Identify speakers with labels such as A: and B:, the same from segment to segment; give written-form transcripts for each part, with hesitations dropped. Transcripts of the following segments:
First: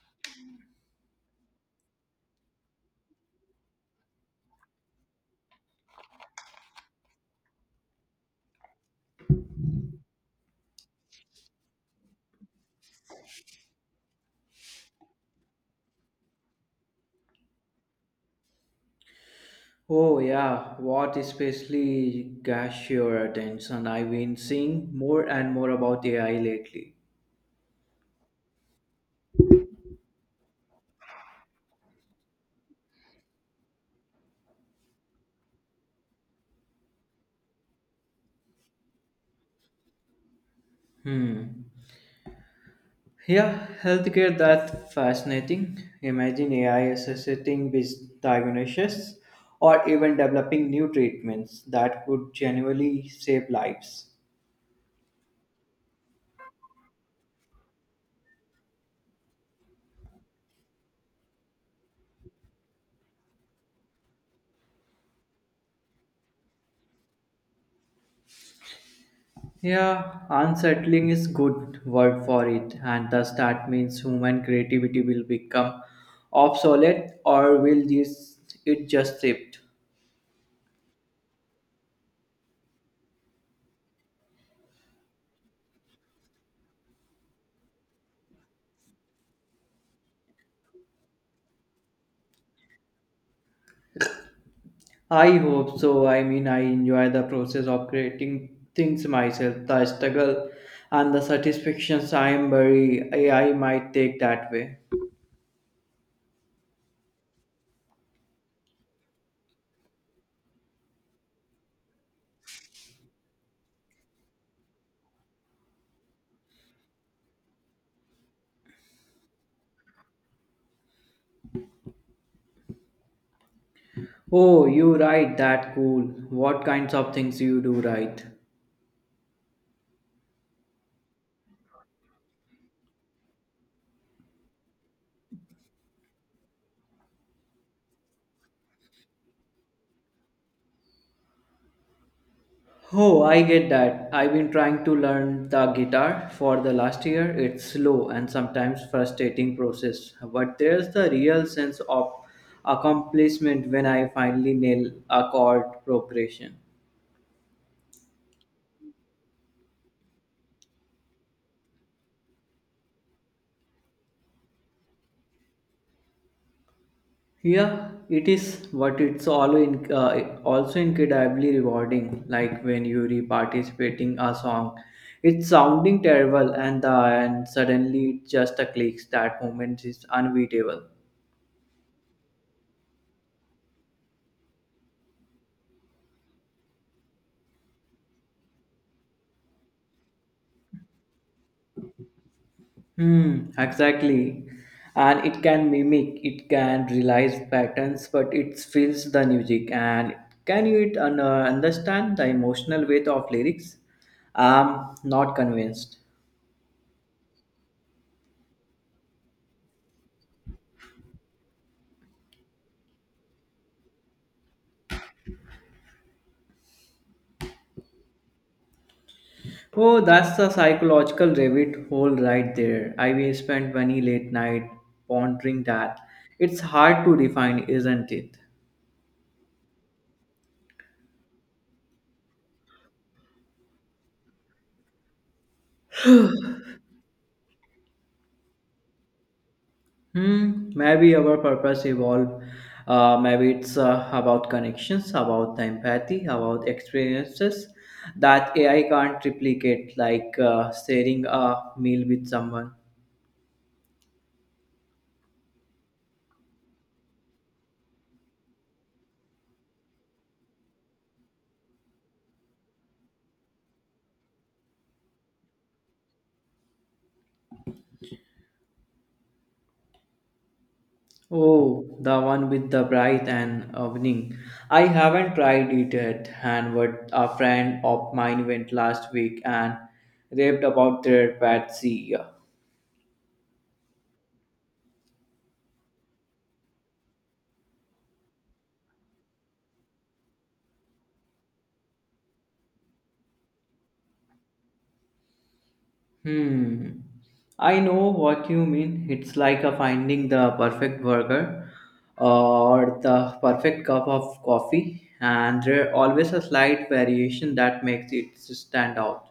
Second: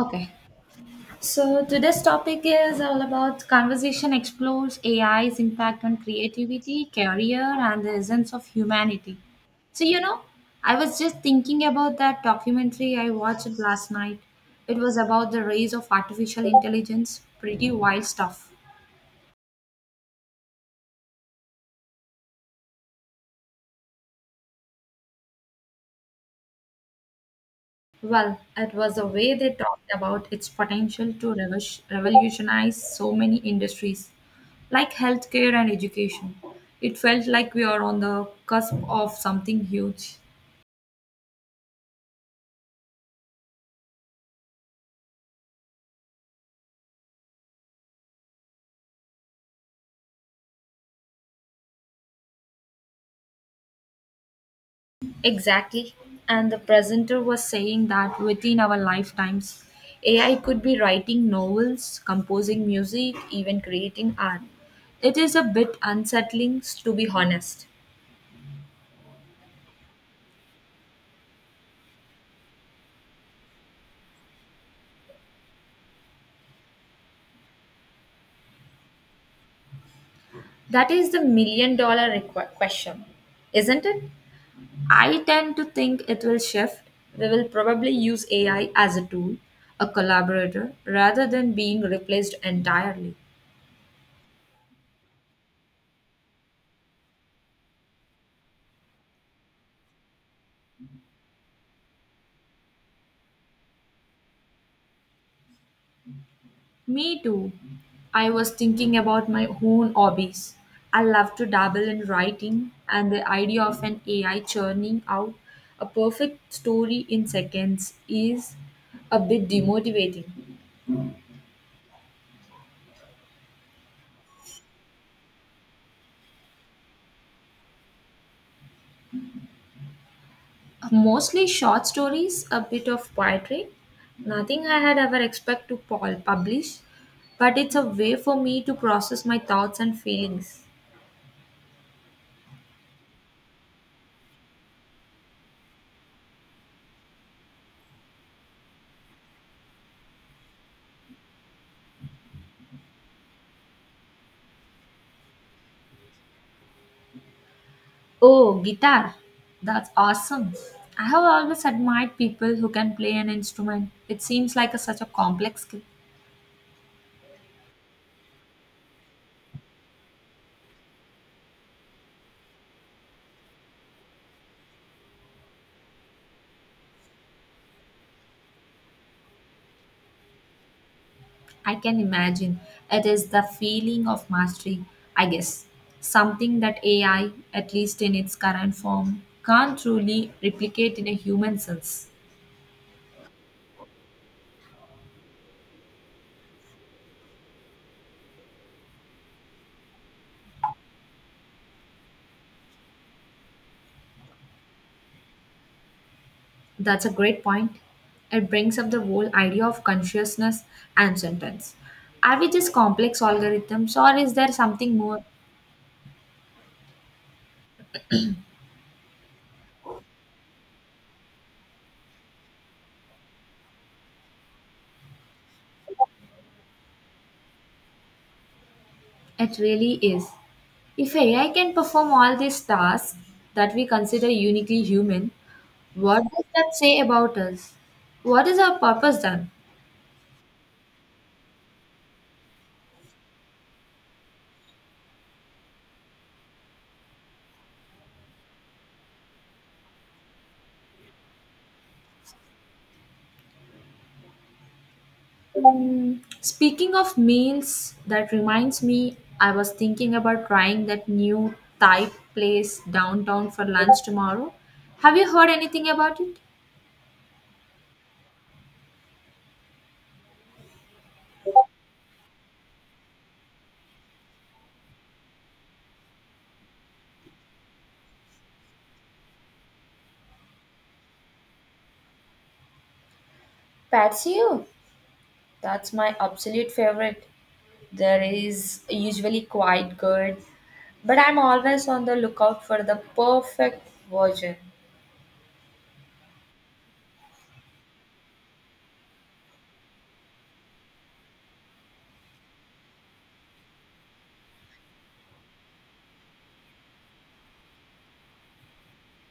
A: Okay. So today's topic is all about conversation explores AI's impact on creativity, career, and the essence of humanity. So, you know, I was just thinking about that documentary I watched last night. It was about the rise of artificial intelligence. Pretty wild stuff.
B: Oh yeah, what especially catch your attention? I've been seeing more and more about AI lately.
A: Well, it was the way they talked about its potential to revolutionize so many industries, like healthcare and education. It felt like we are on the cusp of something huge.
B: Hmm. Yeah, healthcare that fascinating. Imagine AI assisting with diagnosis or even developing new treatments that could genuinely save lives.
A: Exactly. And the presenter was saying that within our lifetimes, AI could be writing novels, composing music, even creating art. It is a bit unsettling, to be honest.
B: Yeah, unsettling is good word for it, and thus that means human creativity will become obsolete or will this it just shift?
A: That is the million dollar question, isn't it? I tend to think it will shift. We will probably use AI as a tool, a collaborator, rather than being replaced entirely.
B: I hope so. I mean, I enjoy the process of creating things myself, the struggle and the satisfactions I am very I might take that way.
A: Me too. I was thinking about my own hobbies. I love to dabble in writing, and the idea of an AI churning out a perfect story in seconds is a bit demotivating.
B: Oh, you write that cool. What kinds of things you do write?
A: Mostly short stories, a bit of poetry. Nothing I had ever expect to publish, but it's a way for me to process my thoughts and feelings.
B: Oh, I get that. I've been trying to learn the guitar for the last year. It's slow and sometimes frustrating process, but there's the real sense of accomplishment when I finally nail a chord progression.
A: Oh, guitar. That's awesome. I have always admired people who can play an instrument. It seems like such a complex skill.
B: Yeah, it is, but it's all in, also incredibly rewarding. Like when you re participating a song, it's sounding terrible, and suddenly it just a clicks. That moment is unbeatable.
A: I can imagine. It is the feeling of mastery, I guess. Something that AI, at least in its current form, can't truly replicate in a human sense.
B: Hmm, exactly. And it can mimic, it can realize patterns, but it feels the music. And can you understand the emotional weight of lyrics? I'm not convinced.
A: That's a great point. It brings up the whole idea of consciousness and sentence. Are we just complex algorithms or is there something more?
B: Oh, that's the psychological rabbit hole right there. I will spend many late night pondering that. It's hard to define, isn't it?
A: It really is. If AI can perform all these tasks that we consider uniquely human, what does that say about us? What is our purpose then?
B: Hmm. Maybe our purpose evolved. Maybe it's about connections, about the empathy, about experiences that AI can't replicate, like sharing a meal with someone.
A: Mm, speaking of meals, that reminds me, I was thinking about trying that new Thai place downtown for lunch tomorrow. Have you heard anything about it?
B: Oh, the one with the bright and evening. I haven't tried it yet, and what a friend of mine went last week and raved about their patsy.
A: Patsy, oh, that's my absolute favorite. There is usually quite good, but I'm always on the lookout for the perfect version.
B: Hmm. I know what you mean. It's like a finding the perfect burger or the perfect cup of coffee, and there always a slight variation that makes it stand out.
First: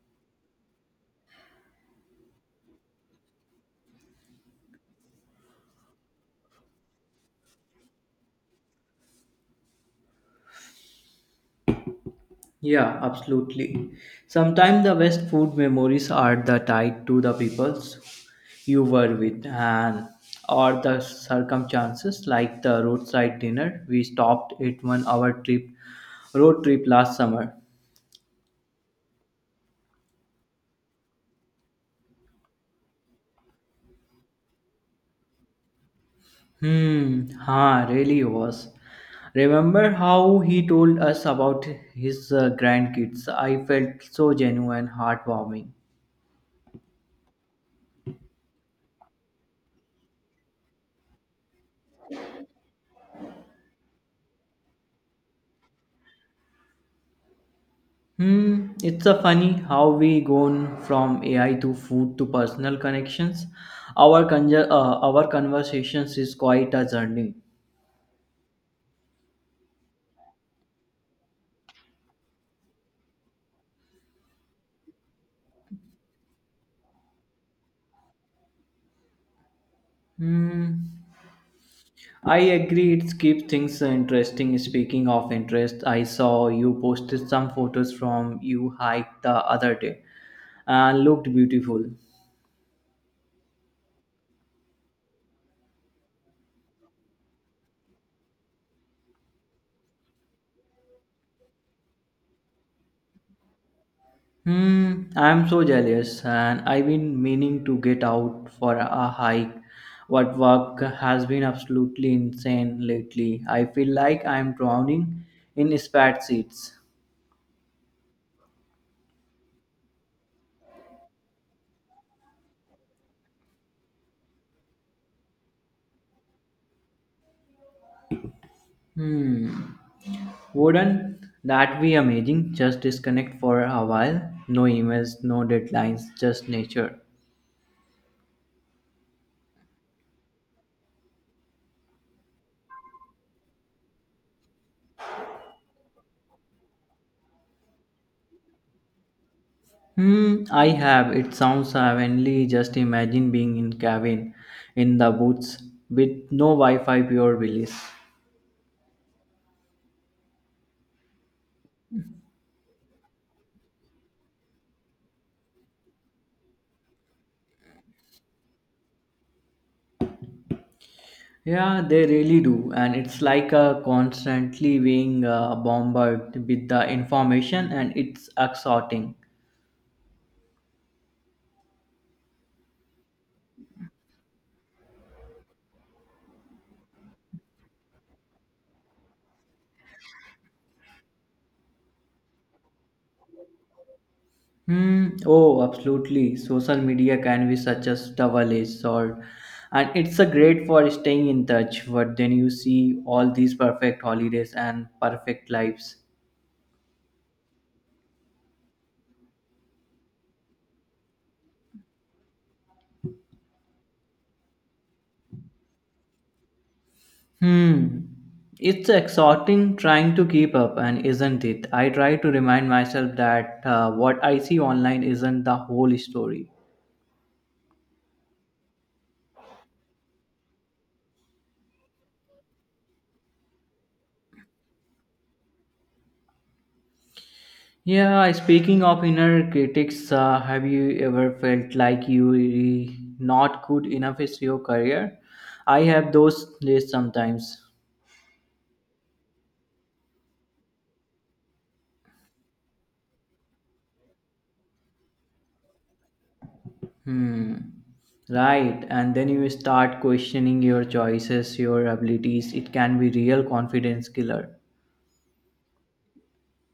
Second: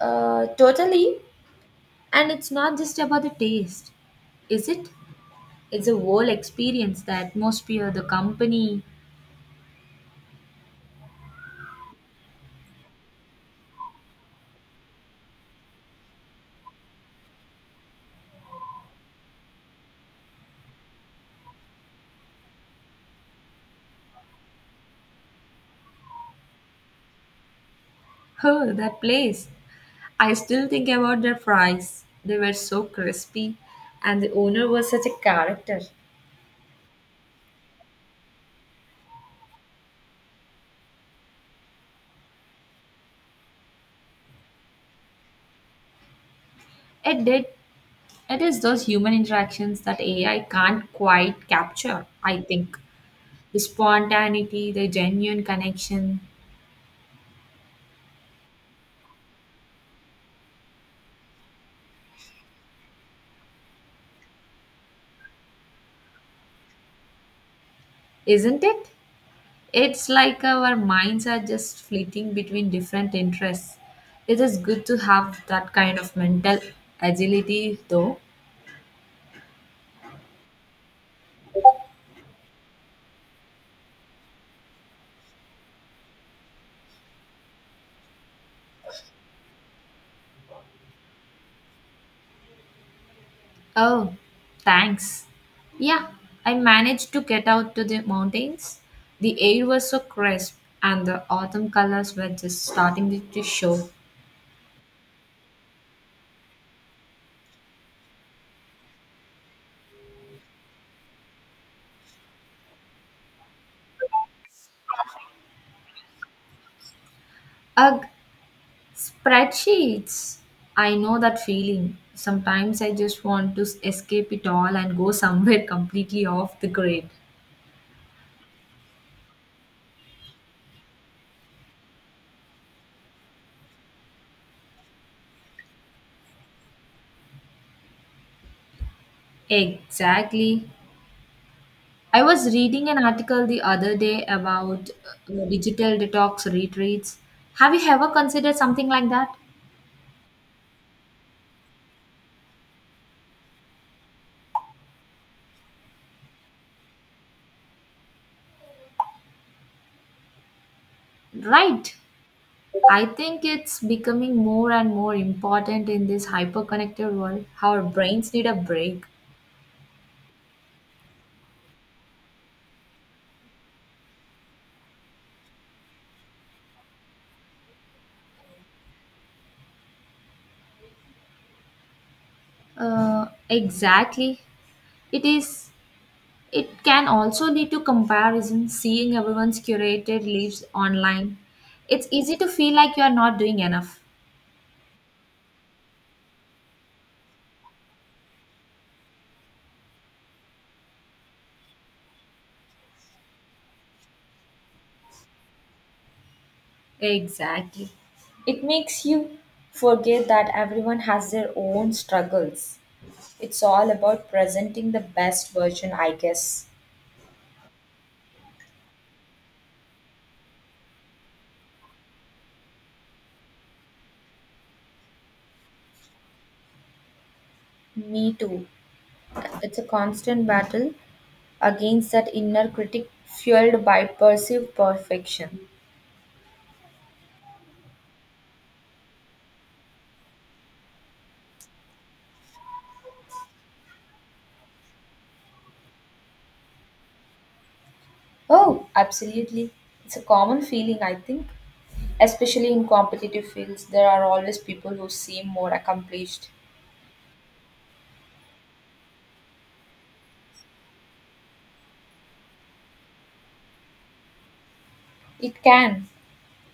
A: Totally, and it's not just about the taste, is it? It's a whole experience, the atmosphere, the company.
B: Yeah, absolutely. Sometimes the best food memories are the tied to the peoples you were with and or the circumstances like the roadside dinner we stopped at 1 hour trip road trip last summer.
A: Oh, that place. I still think about their fries. They were so crispy, and the owner was such a character.
B: Hmm, ha, really was. Remember how he told us about his grandkids? I felt so genuine, heartwarming.
A: It did. It is those human interactions that AI can't quite capture, I think. The spontaneity, the genuine connection,
B: Hmm, it's a funny how we gone from AI to food to personal connections. Our conversations is quite a journey.
A: isn't it? It's like our minds are just fleeting between different interests. It is good to have that kind of mental agility, though.
B: Hmm, I agree. It keeps things interesting. Speaking of interest, I saw you posted some photos from you hike the other day, and looked beautiful.
A: Oh, thanks. Yeah, I managed to get out to the mountains. The air was so crisp, and the autumn colors were just starting to show.
B: Hmm, I'm so jealous, and I've been meaning to get out for a hike. What work has been absolutely insane lately. I feel like I'm drowning in spad seats.
A: Ugh, spreadsheets. I know that feeling. Sometimes I just want to escape it all and go somewhere completely off the grid.
B: Hmm, wouldn't that be amazing? Just disconnect for a while. No emails, no deadlines, just nature.
A: Exactly. I was reading an article the other day about digital detox retreats. Have you ever considered something like that?
B: Hmm, I have. It sounds heavenly. Just imagine being in cabin, in the woods, with no Wi-Fi, pure bliss.
A: Right. I think it's becoming more and more important in this hyperconnected world. Our brains need a break.
B: Yeah, they really do. And it's like a constantly being bombarded with the information and it's exhausting.
A: Exactly. It is It can also lead to comparison, seeing everyone's curated lives online. It's easy to feel like you are not doing enough.
B: Hmm. Oh, absolutely. Social media can be such a double-edged sword. And it's a great for staying in touch, but then you see all these perfect holidays and perfect lives.
A: Exactly. It makes you forget that everyone has their own struggles. It's all about presenting the best version, I guess.
B: Hmm. It's exhausting trying to keep up, and isn't it? I try to remind myself that what I see online isn't the whole story.
A: Me too. It's a constant battle against that inner critic fueled by perceived perfection.
B: Yeah, speaking of inner critics, have you ever felt like not good enough is your career? I have those days sometimes.
A: Oh, absolutely. It's a common feeling, I think. Especially in competitive fields, there are always people who seem more accomplished.
B: Hmm. Right, and then you start questioning your choices, your abilities. It can be real confidence killer.
A: It can,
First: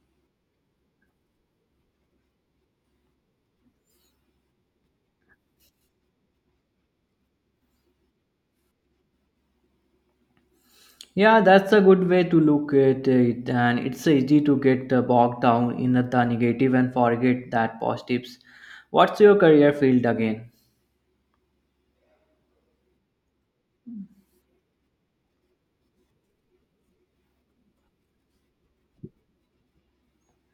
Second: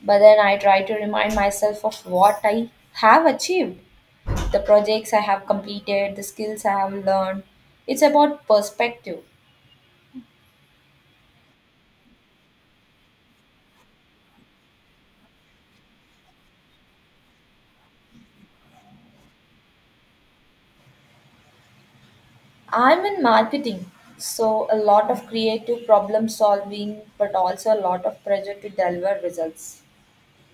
A: but then I try to remind myself of what I have achieved, the projects I have completed, the skills I have learned. It's about perspective.
B: Yeah, that's a good way to look at it, and it's easy to get bogged down in the negative and forget that positives. What's your career field again?
A: I'm in marketing, so a lot of creative problem solving, but also a lot of pressure to deliver results.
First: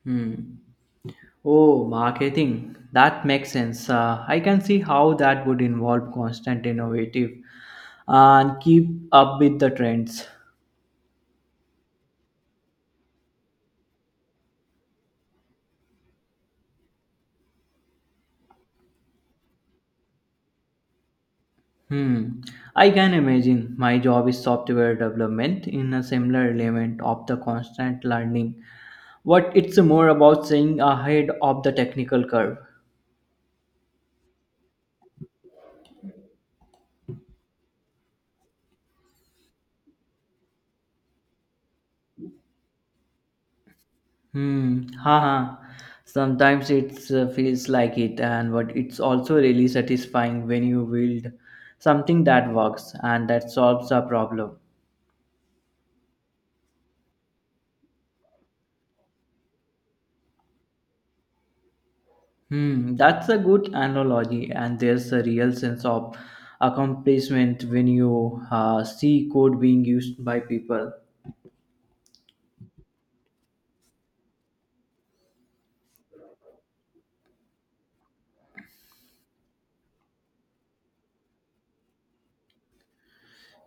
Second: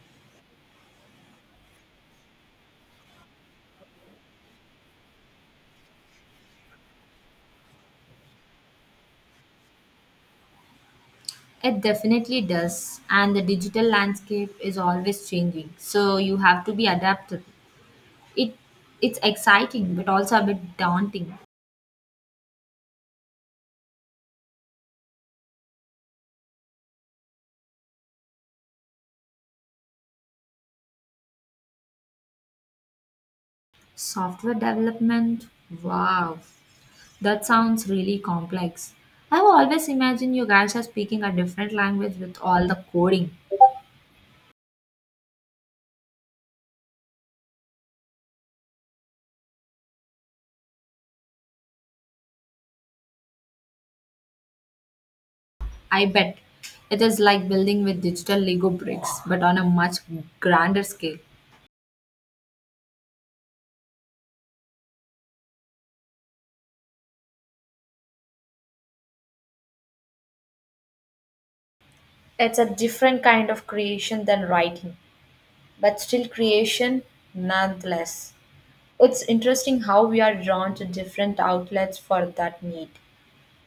B: Hmm. Oh, marketing. That makes sense. I can see how that would involve constant innovative and keep up with the trends.
A: It definitely does, and the digital landscape is always changing, so you have to be adaptable. It it's exciting but also a bit daunting.
B: Hmm. I can imagine my job is software development in a similar element of the constant learning. What it's more about staying ahead of the technical curve.
A: Software development, wow, that sounds really complex. I've always imagined you guys are speaking a different language with all the coding.
B: Hmm. Haha. Sometimes it feels like it, and but it's also really satisfying when you build something that works and that solves a problem.
A: I bet it is like building with digital Lego bricks, but on a much grander scale.
B: Hmm. That's a good analogy, and there's a real sense of accomplishment when you see code being used by people.
A: It's a different kind of creation than writing, but still creation nonetheless. It's interesting how we are drawn to different outlets for that need.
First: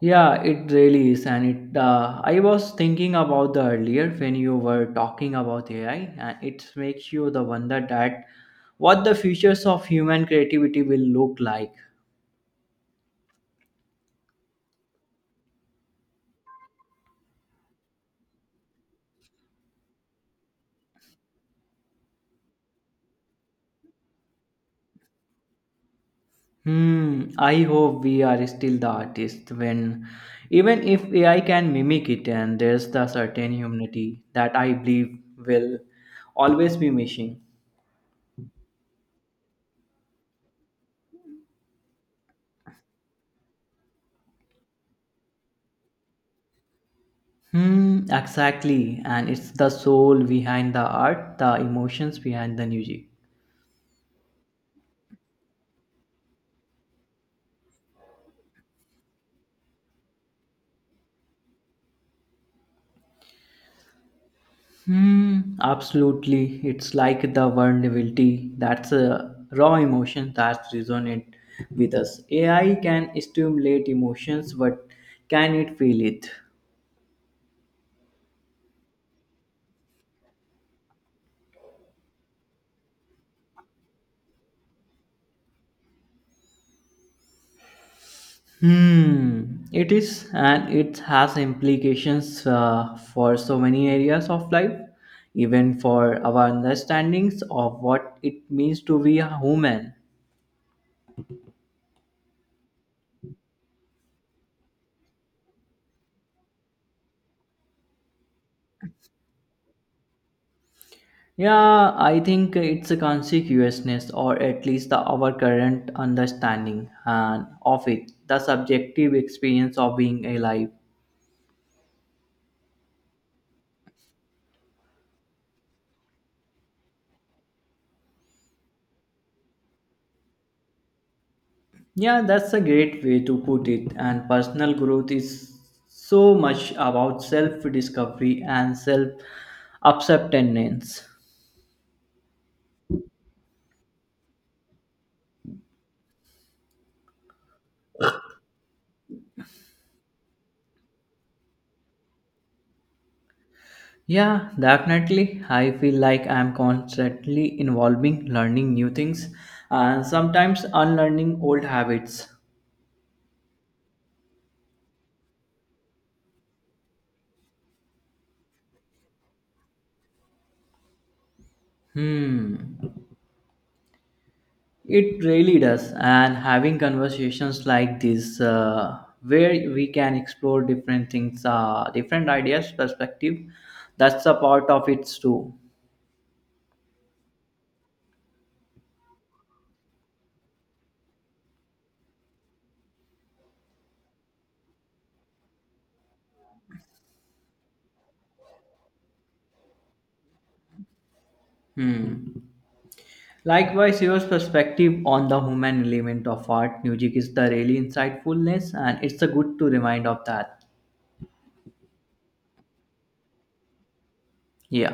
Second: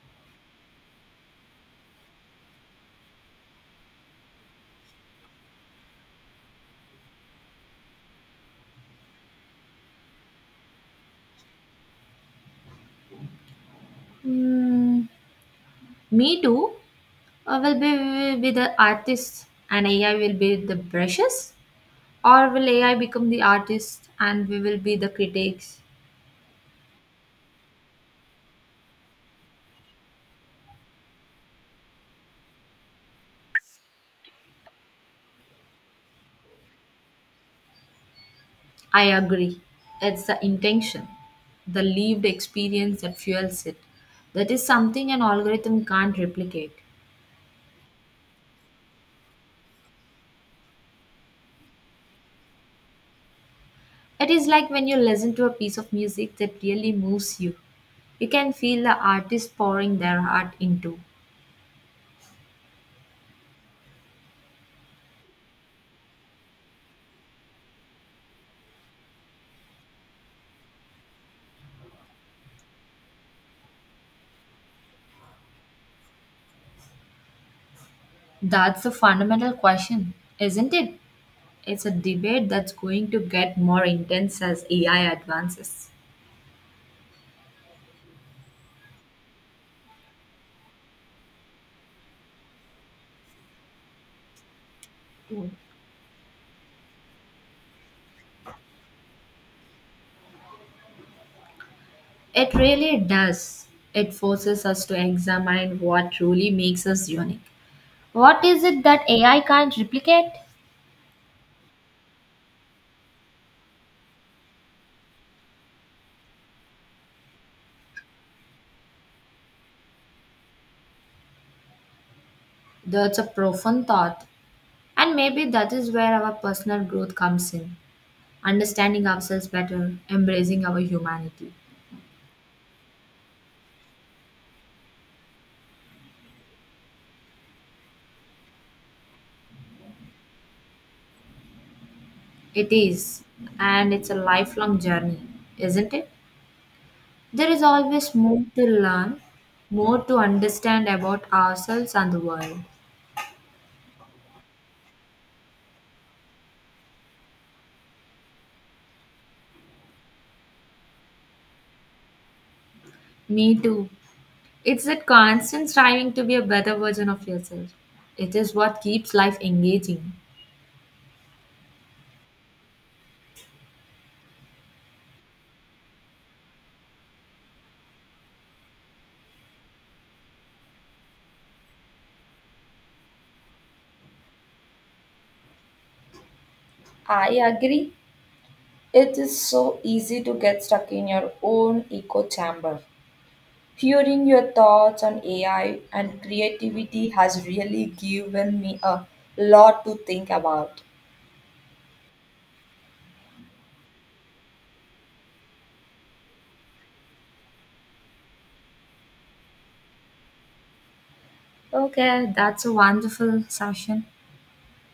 B: Yeah, it really is, and it. I was thinking about the earlier when you were talking about AI, and it makes you the wonder that what the futures of human creativity will look like.
A: Mm, me too. I will be Will be the artist and AI will be the brushes, or will AI become the artist and we will be the critics?
B: Hmm. I hope we are still the artist when, even if AI can mimic it, and there's the certain humanity that I believe will always be missing.
A: I agree. It's the intention, the lived experience that fuels it. That is something an algorithm can't replicate.
B: Hmm. Exactly, and it's the soul behind the art, the emotions behind the music.
A: It is like when you listen to a piece of music that really moves you. You can feel the artist pouring their heart into.
B: Hmm, absolutely. It's like the vulnerability. That's a raw emotion that resonate with us. AI can stimulate emotions, but can it feel it?
A: That's the fundamental question, isn't it? It's a debate that's going to get more intense as AI advances.
B: Hmm, it is, and it has implications for so many areas of life,
A: Mm.
B: even for our understandings of what it means to be a human.
A: It really does. It forces us to examine what truly makes us unique. What is it that AI can't replicate?
B: Yeah, I think it's a conspicuousness, or at least the, our current understanding and of it, the subjective experience of being alive.
A: That's a profound thought, and maybe that is where our personal growth comes in. Understanding ourselves better, embracing our humanity.
B: Yeah, that's a great way to put it. And personal growth is so much about self discovery and self acceptance.
A: It is, and it's a lifelong journey, isn't it? There is always more to learn, more to understand about ourselves and the world.
B: Yeah, definitely. I feel like I'm constantly involving learning new things and sometimes unlearning old habits.
A: Me too. It's that constant striving to be a better version of yourself. It is what keeps life engaging.
B: Hmm. It really does, and having conversations like this, where we can explore different things, different ideas, perspective, that's a part of it too.
A: I agree. It is so easy to get stuck in your own echo chamber. Hearing your thoughts on AI and creativity has really given me a lot to think about.
B: Hmm. Likewise, your perspective on the human element of art, music is the really insightfulness, and it's a good to remind of that.
A: Okay, that's a wonderful session.
B: Yeah.